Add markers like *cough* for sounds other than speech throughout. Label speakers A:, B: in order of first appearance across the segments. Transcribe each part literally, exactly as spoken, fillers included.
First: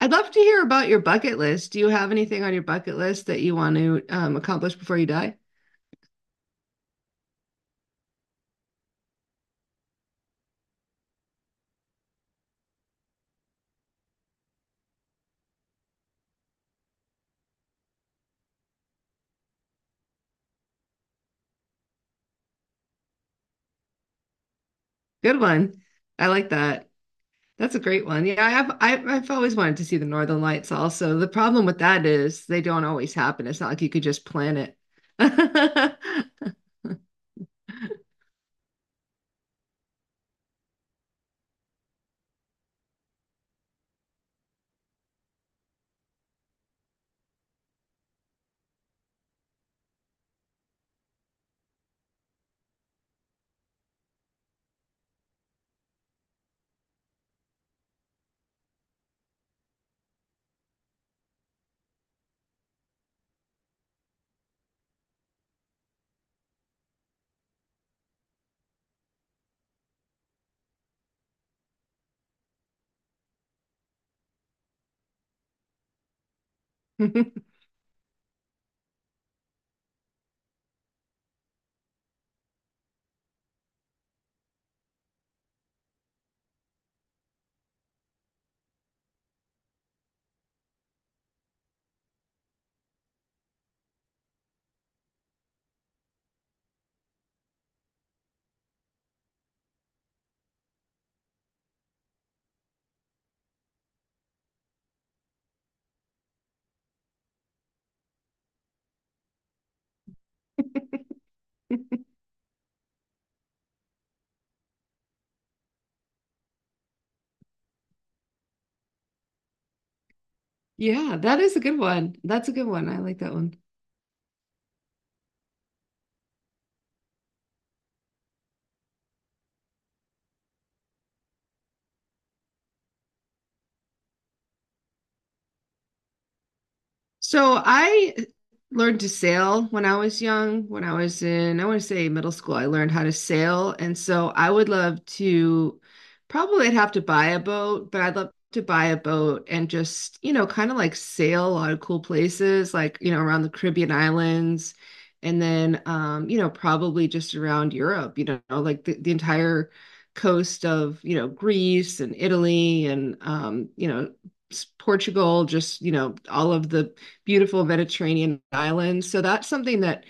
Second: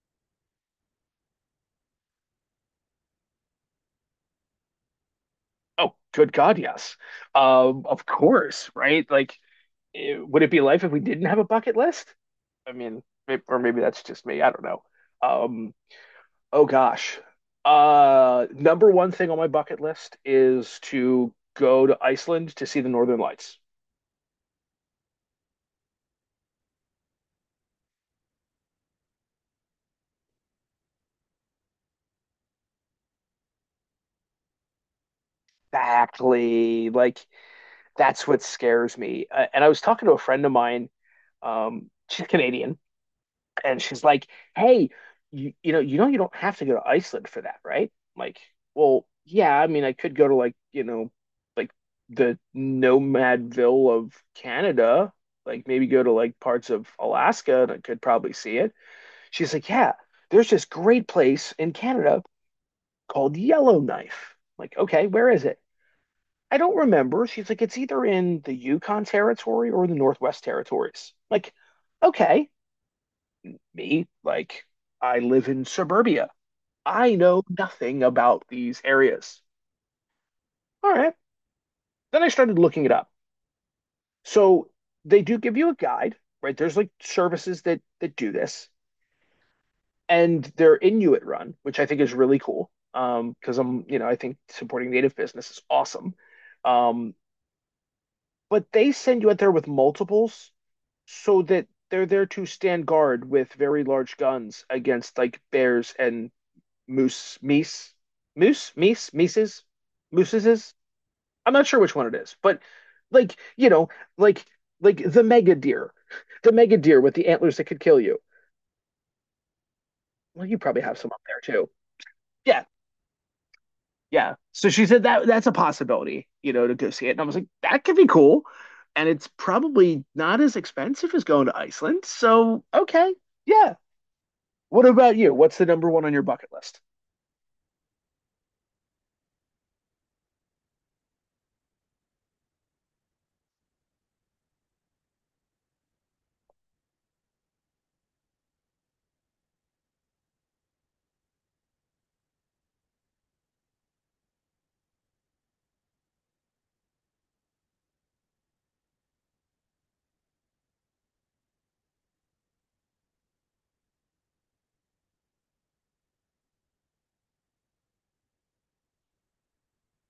A: I'd love to hear about your bucket list. Do you have anything on your bucket list that you want to um, accomplish before you die?
B: Oh, good God, yes. Um, of course, right? Like, it- would it be life if we didn't have a bucket list? I mean, maybe, or maybe that's just me. I don't know. Um, oh gosh. Uh, number one thing on my bucket list is to go to Iceland to see the Northern Lights.
A: Good one. I like that. That's a great one. Yeah, I have, I, I've always wanted to see the Northern Lights also. The problem with that is they don't always happen. It's not like you could just plan it. *laughs*
B: Exactly. Like that's what scares me. Uh, and I was talking to a friend of mine. Um, she's Canadian, and she's like, "Hey, you you know you know you don't have to go to Iceland for that, right?" I'm like, well, yeah. I mean, I could go to like you know, like the Nomadville of Canada. Like maybe go to like parts of Alaska, and I could probably see it. She's like, "Yeah, there's this great place in Canada called Yellowknife." I'm like, okay, where is it? I don't remember. She's like, it's either in the Yukon Territory or the Northwest Territories. I'm like, okay me, like I live in suburbia. I know
A: *laughs*
B: nothing about these areas. All right. Then I started looking it up. So they do give you a guide, right? There's like services that that do this, and they're Inuit run, which I think is really cool. Um, because I'm, you know, I think supporting native business is awesome. Um, but they send you out there with multiples so that they're there to stand guard with very large guns against like bears and moose meese moose meese meeses mooses. I'm not sure which one it is, but like you know, like like the mega deer, the mega deer with the antlers that could kill you. Well, you probably have some
A: Yeah,
B: up there
A: that is a
B: too.
A: good one. That's a
B: Yeah,
A: good one. I like that one.
B: yeah. So she said that that's a possibility, you know, to go see it, and I was like, that could be cool, and it's probably not as expensive as going to Iceland. So okay, yeah. What about you? What's the number one on your bucket list?
A: So I learned to sail when I was young. When I was in, I want to say middle school, I learned how to sail. And so I would love to, probably I'd have to buy a boat, but I'd love to buy a boat and just, you know, kind of like sail a lot of cool places, like, you know, around the Caribbean islands. And then, um, you know, probably just around Europe, you know, like the, the entire coast of, you know, Greece and Italy and, um, you know, s- Portugal, just, you know, all of the beautiful Mediterranean islands. So that's something that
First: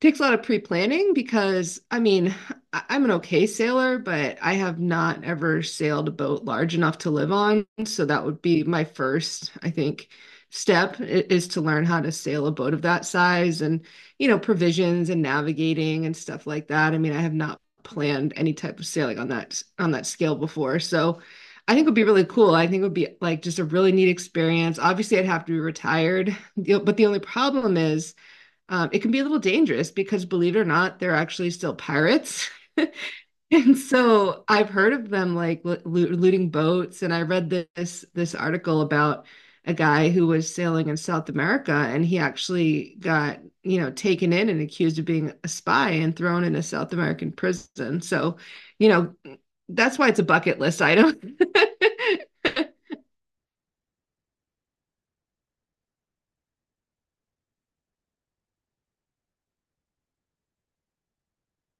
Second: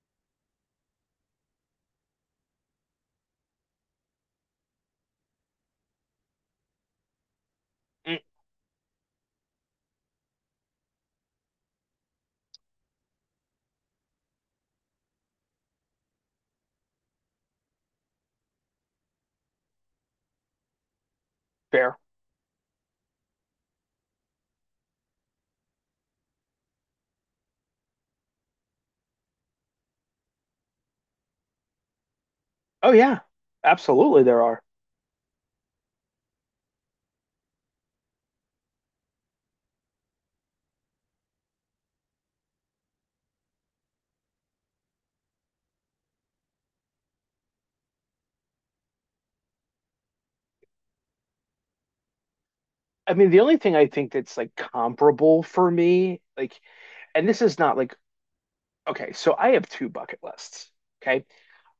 A: takes a lot of pre-planning because I mean, I- I'm an okay sailor, but I have not ever sailed a boat large enough to live on. So
B: Mm,
A: that would be my first, I think, step i- is to learn how to sail a boat of that size and, you know, provisions and navigating and stuff like that. I mean, I have not planned any type of sailing on that on that scale before. So I think it would
B: fair.
A: be really cool. I think it would be like just a really neat experience. Obviously, I'd have to be retired. The- but the only problem is um, it can be a little dangerous because, believe it or not, they're actually still pirates. *laughs*
B: Oh yeah,
A: And
B: absolutely. There
A: so
B: are.
A: I've heard of them like lo- looting boats, and I read this this article about a guy who was sailing in South America, and he actually got, you know, taken in and accused of being a spy and thrown in a South American prison. So, you know, that's why it's a bucket list item.
B: I mean, the only thing I think that's like comparable for me, like, and this is not like, okay, so I have two bucket lists. Okay.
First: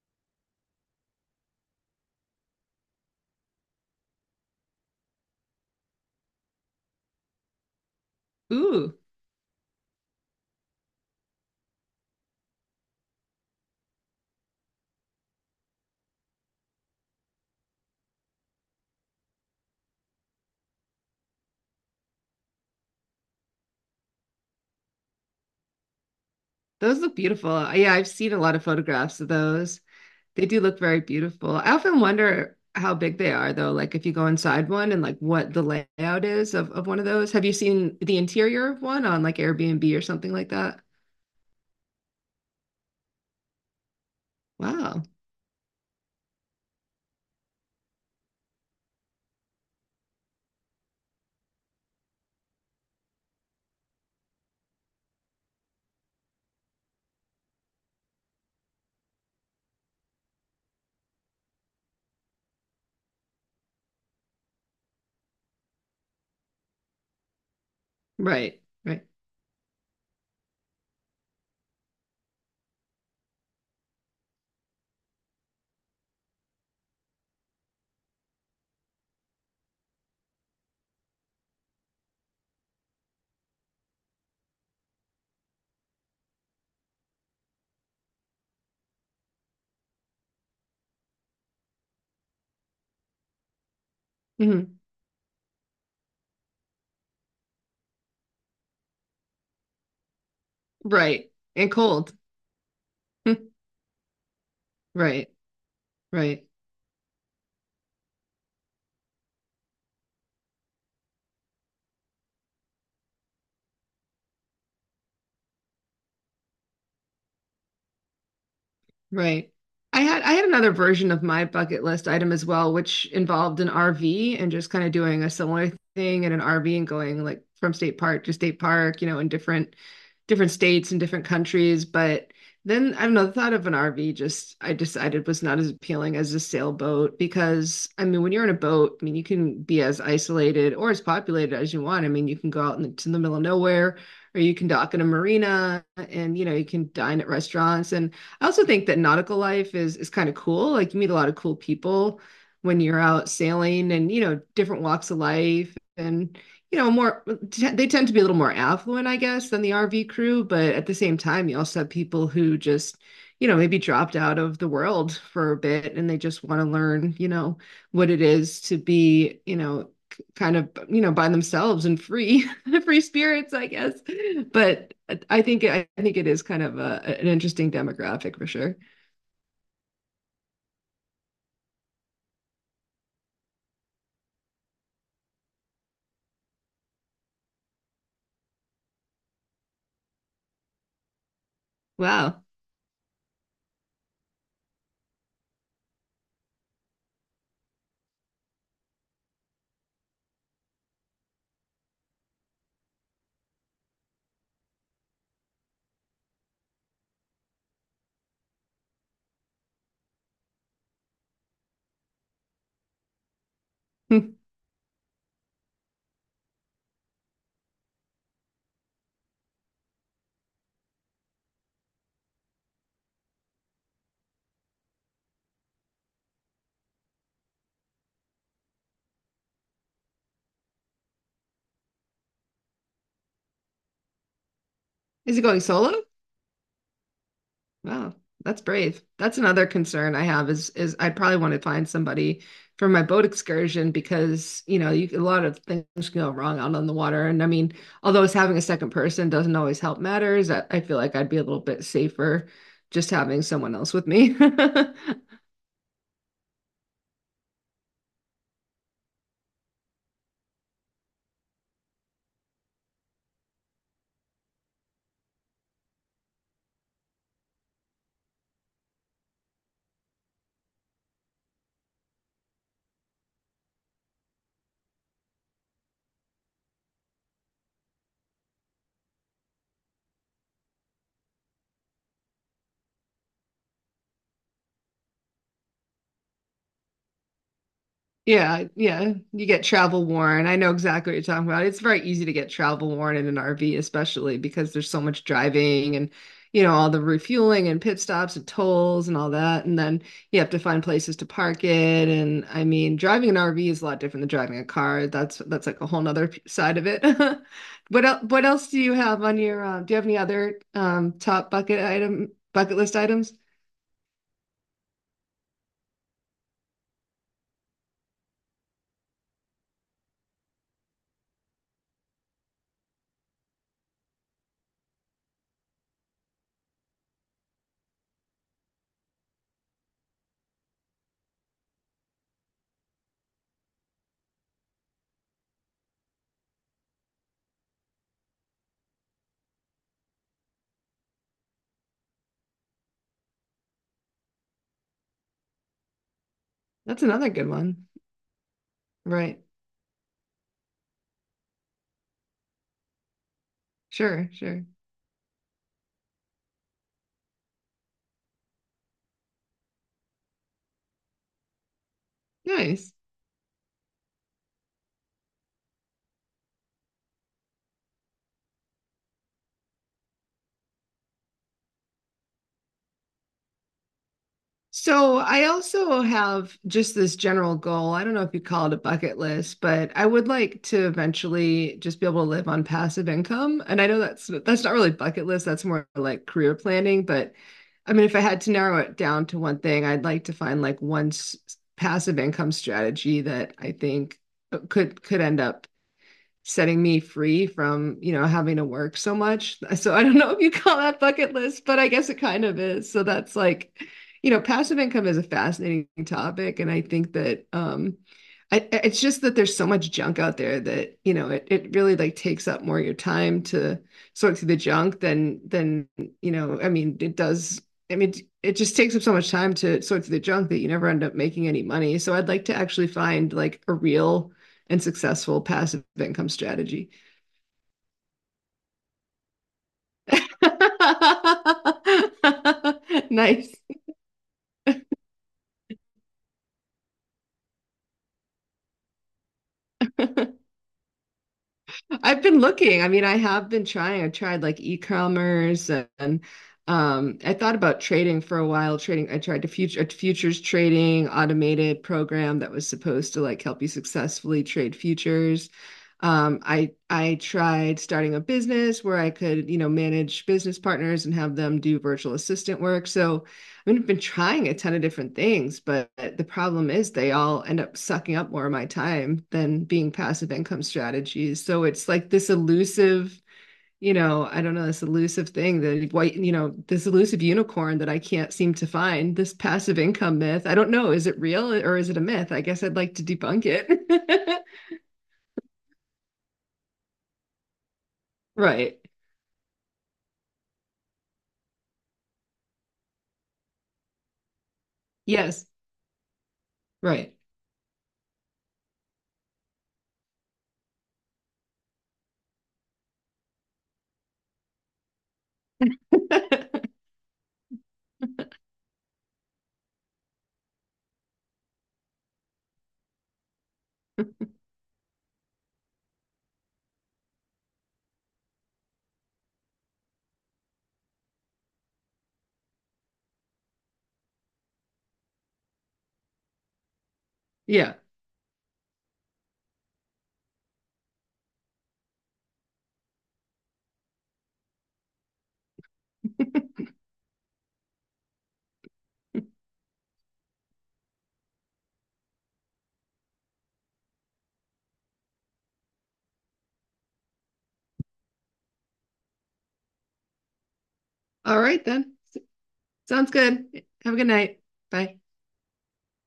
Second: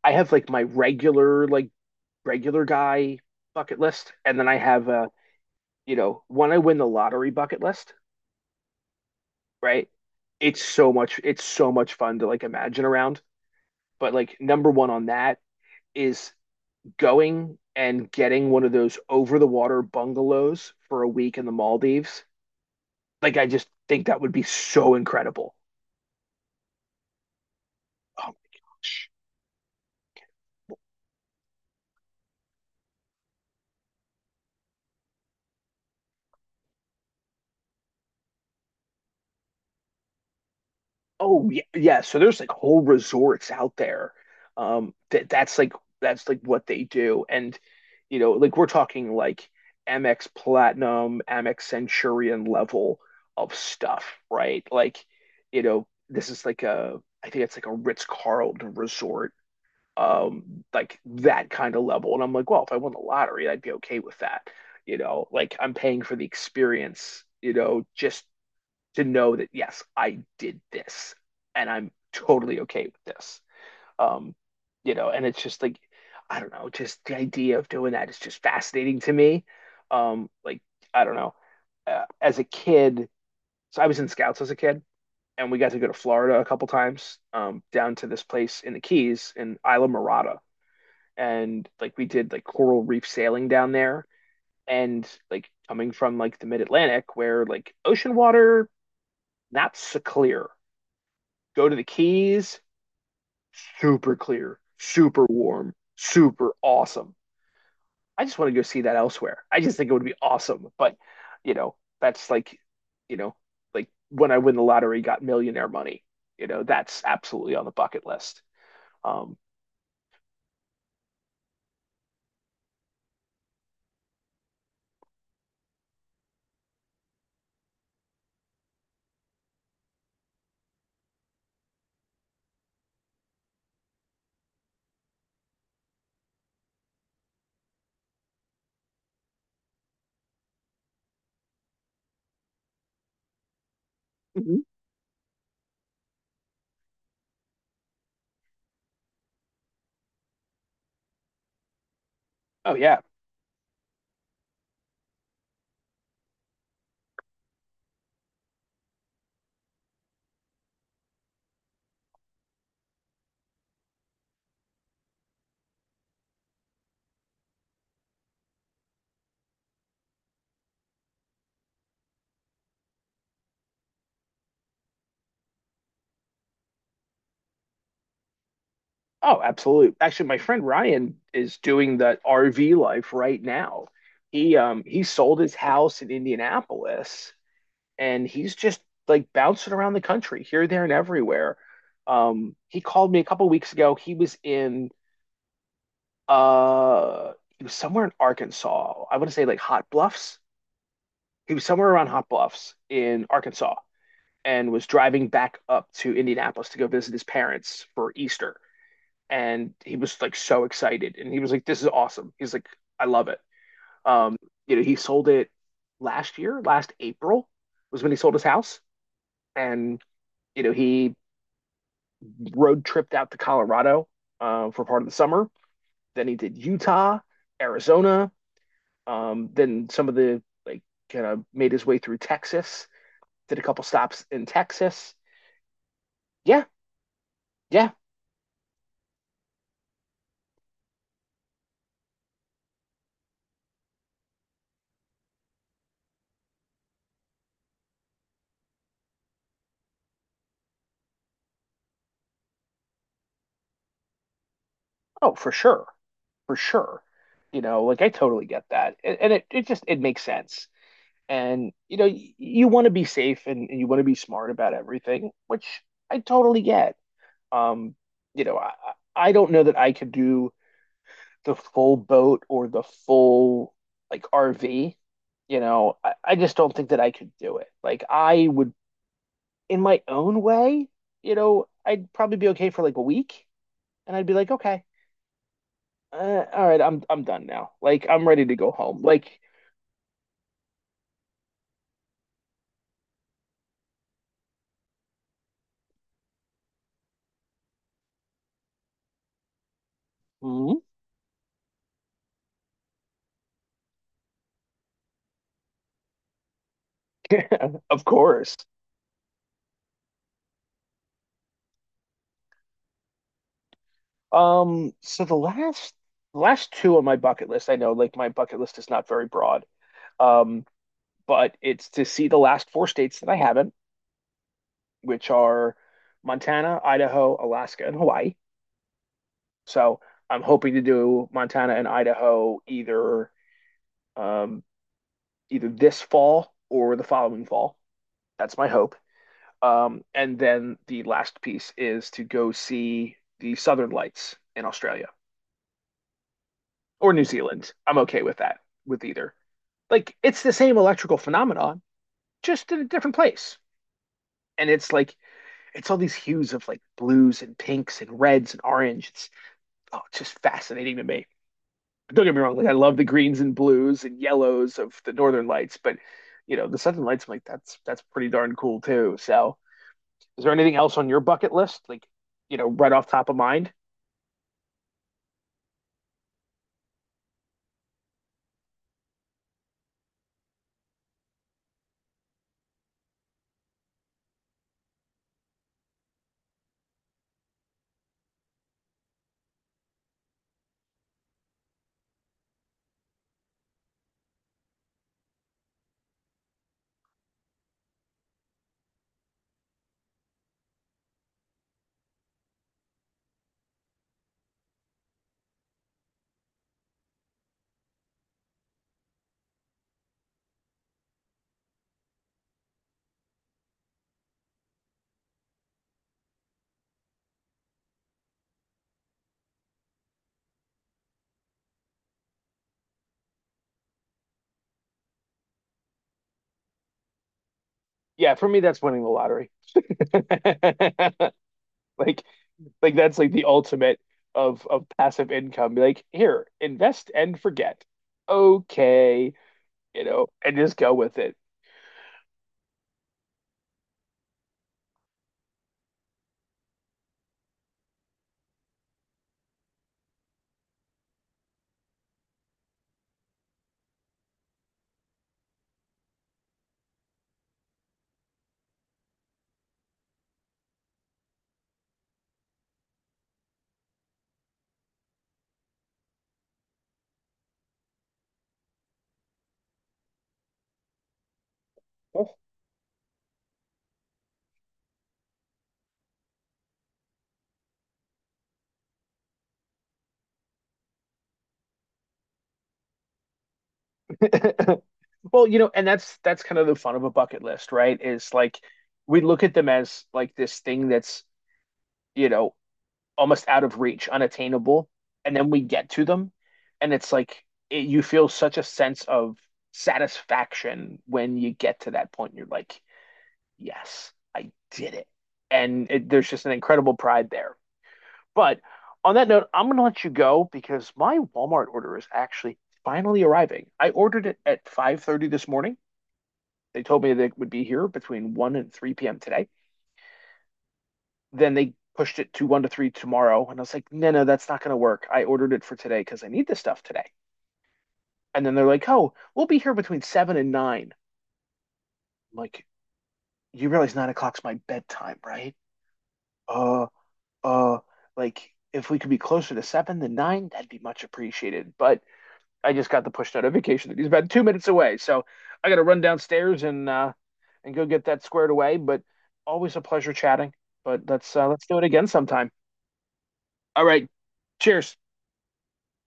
B: I have like my regular, like, regular guy bucket list. And then I have a, you know, when I win the lottery bucket list,
A: *laughs* Ooh,
B: right? It's so much, it's so much fun to like imagine around. But like, number one on that is going and getting one of those over the water bungalows for a week in the Maldives. Like, I just think that would be so incredible.
A: those look beautiful. Yeah, I've
B: Oh.
A: seen a lot of photographs of those. They do look very beautiful. I often wonder how big they are, though, like if you go inside one and like what the layout is of, of one of those. Have you seen the interior of one on like Airbnb or something like that?
B: Oh yeah, yeah. So there's like whole resorts out there. Um,
A: Wow.
B: that that's like that's like what they do, and you know, like we're talking like Amex Platinum, Amex Centurion level of stuff, right? Like, you know, this is like a I think it's like a Ritz-Carlton resort, um like that kind of level. And I'm like, well, if I won the lottery, I'd be okay with that. You know, like, I'm paying for the experience, you know, just
A: Right.
B: to
A: Right.
B: know that yes I did this, and I'm totally okay with this. um you know, and it's just like I don't know, just the idea of doing that is just fascinating to me. um like, I don't know. uh, as a kid, so I was in scouts as a kid, and we got to go to Florida a couple times, um down to this place in the Keys in Isla Mirada, and like we did like coral reef sailing down there,
A: Hmm.
B: and like coming from like the mid Atlantic where like ocean water not so clear.
A: Right.
B: Go
A: And
B: to the
A: cold.
B: Keys,
A: *laughs*
B: super clear, super
A: Right.
B: warm,
A: Right.
B: super awesome. I just want to go see that elsewhere. I just think it would be awesome, but you know, that's like, you know, like when I win the lottery, got millionaire money. You know, that's absolutely on the bucket list. Um,
A: Right. I had I had another version of my bucket list item as well, which involved an R V and just kind of doing a similar thing in an R V and going like from state park to state park, you know, in different different states and different countries. But then I don't know, the thought of an R V just I decided was not as appealing as a sailboat, because I mean when you're in a boat, I mean you can be as isolated or as populated as you want. I mean you can go out into the middle of nowhere or you
B: mm-hmm.
A: can dock in a marina and you know you can dine at restaurants, and I also think that nautical life is is kind of cool. Like you meet a lot of cool people
B: Oh
A: when
B: yeah.
A: you're out sailing, and you know different walks of life and you know more t- they tend to be a little more affluent, I guess, than the R V crew, but at the same time you also have people who just you know maybe dropped out of the world for a bit and they just want to learn, you know, what it is to be, you know, kind of, you know, by themselves and free *laughs* free spirits, I guess. But I think I think it is kind of a, an interesting demographic for sure.
B: Oh, absolutely. Actually, my friend Ryan is doing that R V life right now. He um he sold his house in Indianapolis, and he's just like bouncing around the country here, there, and everywhere.
A: Wow.
B: Um, he called me a couple weeks ago. He was in uh he was somewhere in Arkansas. I want to say like Hot Bluffs. He was somewhere around Hot Bluffs in Arkansas, and was driving back up to Indianapolis to go visit his parents for Easter, and he was like so excited, and he was like this is awesome, he's like I love it. um
A: *laughs*
B: you know, he sold it last year, last April was when he sold his house. And you know, he road tripped out to Colorado, uh, for part of the summer, then he did Utah, Arizona, um then some of the like kind of made his way through Texas, did a couple stops in Texas.
A: Is he going solo?
B: Yeah, yeah.
A: Wow, that's brave. That's another concern I have is is I'd probably want to find somebody for my boat excursion because, you know, you a lot of things can go wrong out on the water. And I mean, although it's having a second person doesn't always help matters, I, I feel like I'd be a little bit safer just having someone else with me. *laughs* I.
B: Oh for sure, for sure. You know, like I totally get that, and, and it, it just it makes sense. And you know, y- you want to be safe, and, and you want to be smart about everything, which I totally get. Um, you know, I I I don't know that I could do the full boat or the full like R V. You know, I, I just don't think that I could do it. Like I would, in my own way, you know, I'd probably be okay for like a week, and I'd be like, okay, uh, all right, I'm I'm done now. Like I'm ready to
A: Yeah,
B: go home.
A: yeah.
B: Like,
A: You get travel worn. I know exactly what you're talking about. It's very easy to get travel worn in an R V, especially because there's so much driving and, you know, all the refueling and pit stops and tolls and all that. And then you have to
B: mhm.
A: find places to park it. And I mean, driving an R V is a lot different than driving a car. That's that's like a whole nother p- side of it. *laughs*
B: *laughs* Of
A: What else, what
B: course.
A: else do you have on your, uh, do you have any other um, top bucket item, bucket list items?
B: Um, so the last last two on my bucket list, I know like my bucket list is not very broad. Um, but it's to see the last four states that I haven't, which are Montana, Idaho, Alaska, and Hawaii. So I'm hoping to do Montana and Idaho either um either this fall or the following fall. That's my hope. Um, and then the last piece is to go see the Southern Lights in Australia
A: That's
B: or New
A: another good
B: Zealand.
A: one.
B: I'm okay with that, with either.
A: Right.
B: Like it's the same electrical phenomenon, just in a different place.
A: Sure, sure.
B: And it's like it's all these hues of like blues and pinks and reds and orange. It's oh, it's just fascinating to me. But don't get me wrong, like I
A: Nice.
B: love the greens and blues and yellows of the Northern Lights, but you know, the Southern Lights, I'm like that's that's pretty darn cool too. So is there anything else on your bucket list? Like, you know, right off top of mind?
A: So I also have just this general goal. I don't know if you call it a bucket list, but I would like to eventually just be able to live on passive income. And I know that's that's not really bucket list, that's more like career planning, but I mean if I had to narrow it down to one thing, I'd like to find like one s- passive income strategy that I think uh, could could end up setting me free from, you know, having to work so much. *laughs* So I don't know if you call that bucket list, but I guess it kind of is. So that's like, you know, passive income is a fascinating topic. And I think that um I, it's just that there's so much junk out there that, you know, it, it really like takes up more of your time to sort through the junk than than, you know, I mean, it does I mean, it just takes up so much time to sort through the junk that you never end up making any money. So I'd like to actually find like a real and successful passive income strategy.
B: Yeah, for me that's winning the lottery. *laughs* Like
A: *laughs*
B: Like that's like the
A: Nice.
B: ultimate of of passive income. Be like, here, invest and forget. Okay, you know, and just go with it.
A: I've been looking. I mean, I have been trying. I tried like e-commerce and um, I thought about trading for a while. Trading, I tried to future futures trading automated program that was supposed to like help you successfully trade futures. Um, I I tried starting a business where I could, you know, manage business partners and have them do virtual assistant work. So I mean, I've been trying a ton of different things, but the problem is they all end up sucking up more of my time than being passive income strategies. So it's like this elusive, you know, I don't know, this elusive thing that white, you know, this elusive unicorn that I can't seem to find, this passive income myth. I don't know, is it real or is it a myth? I guess I'd like to debunk it. *laughs*
B: *laughs* Well, you know, and that's that's kind of the fun of a bucket list, right? Is like
A: Right.
B: we look at them as like this thing that's, you know, almost out of reach, unattainable, and
A: Yes.
B: then we get to them, and it's
A: Right.
B: like it, you feel such a sense of satisfaction when you get to that point. You're like, yes, I did it. And it, there's
A: *laughs*
B: just an incredible pride there. But on that note, I'm going to let you go because my Walmart order is actually finally arriving. I ordered it at five thirty this morning. They told me that it would be here between one and three p m today. Then they pushed it to one to three tomorrow, and I was like, "No, no, that's not going to work. I ordered it for today because I need this stuff today."
A: Yeah.
B: And then they're like, "Oh, we'll be here between seven and nine." I'm like, "You realize nine o'clock's my bedtime, right?" Oh, uh like if we could be closer to seven than nine, that'd be much appreciated. But I just got the push notification that he's about two minutes away, so I got to run downstairs and uh, and go get that squared away. But always a pleasure chatting. But let's
A: All
B: uh,
A: right
B: let's do it
A: then.
B: again sometime.
A: Sounds good.
B: All
A: Have a good
B: right,
A: night.
B: cheers.
A: Bye.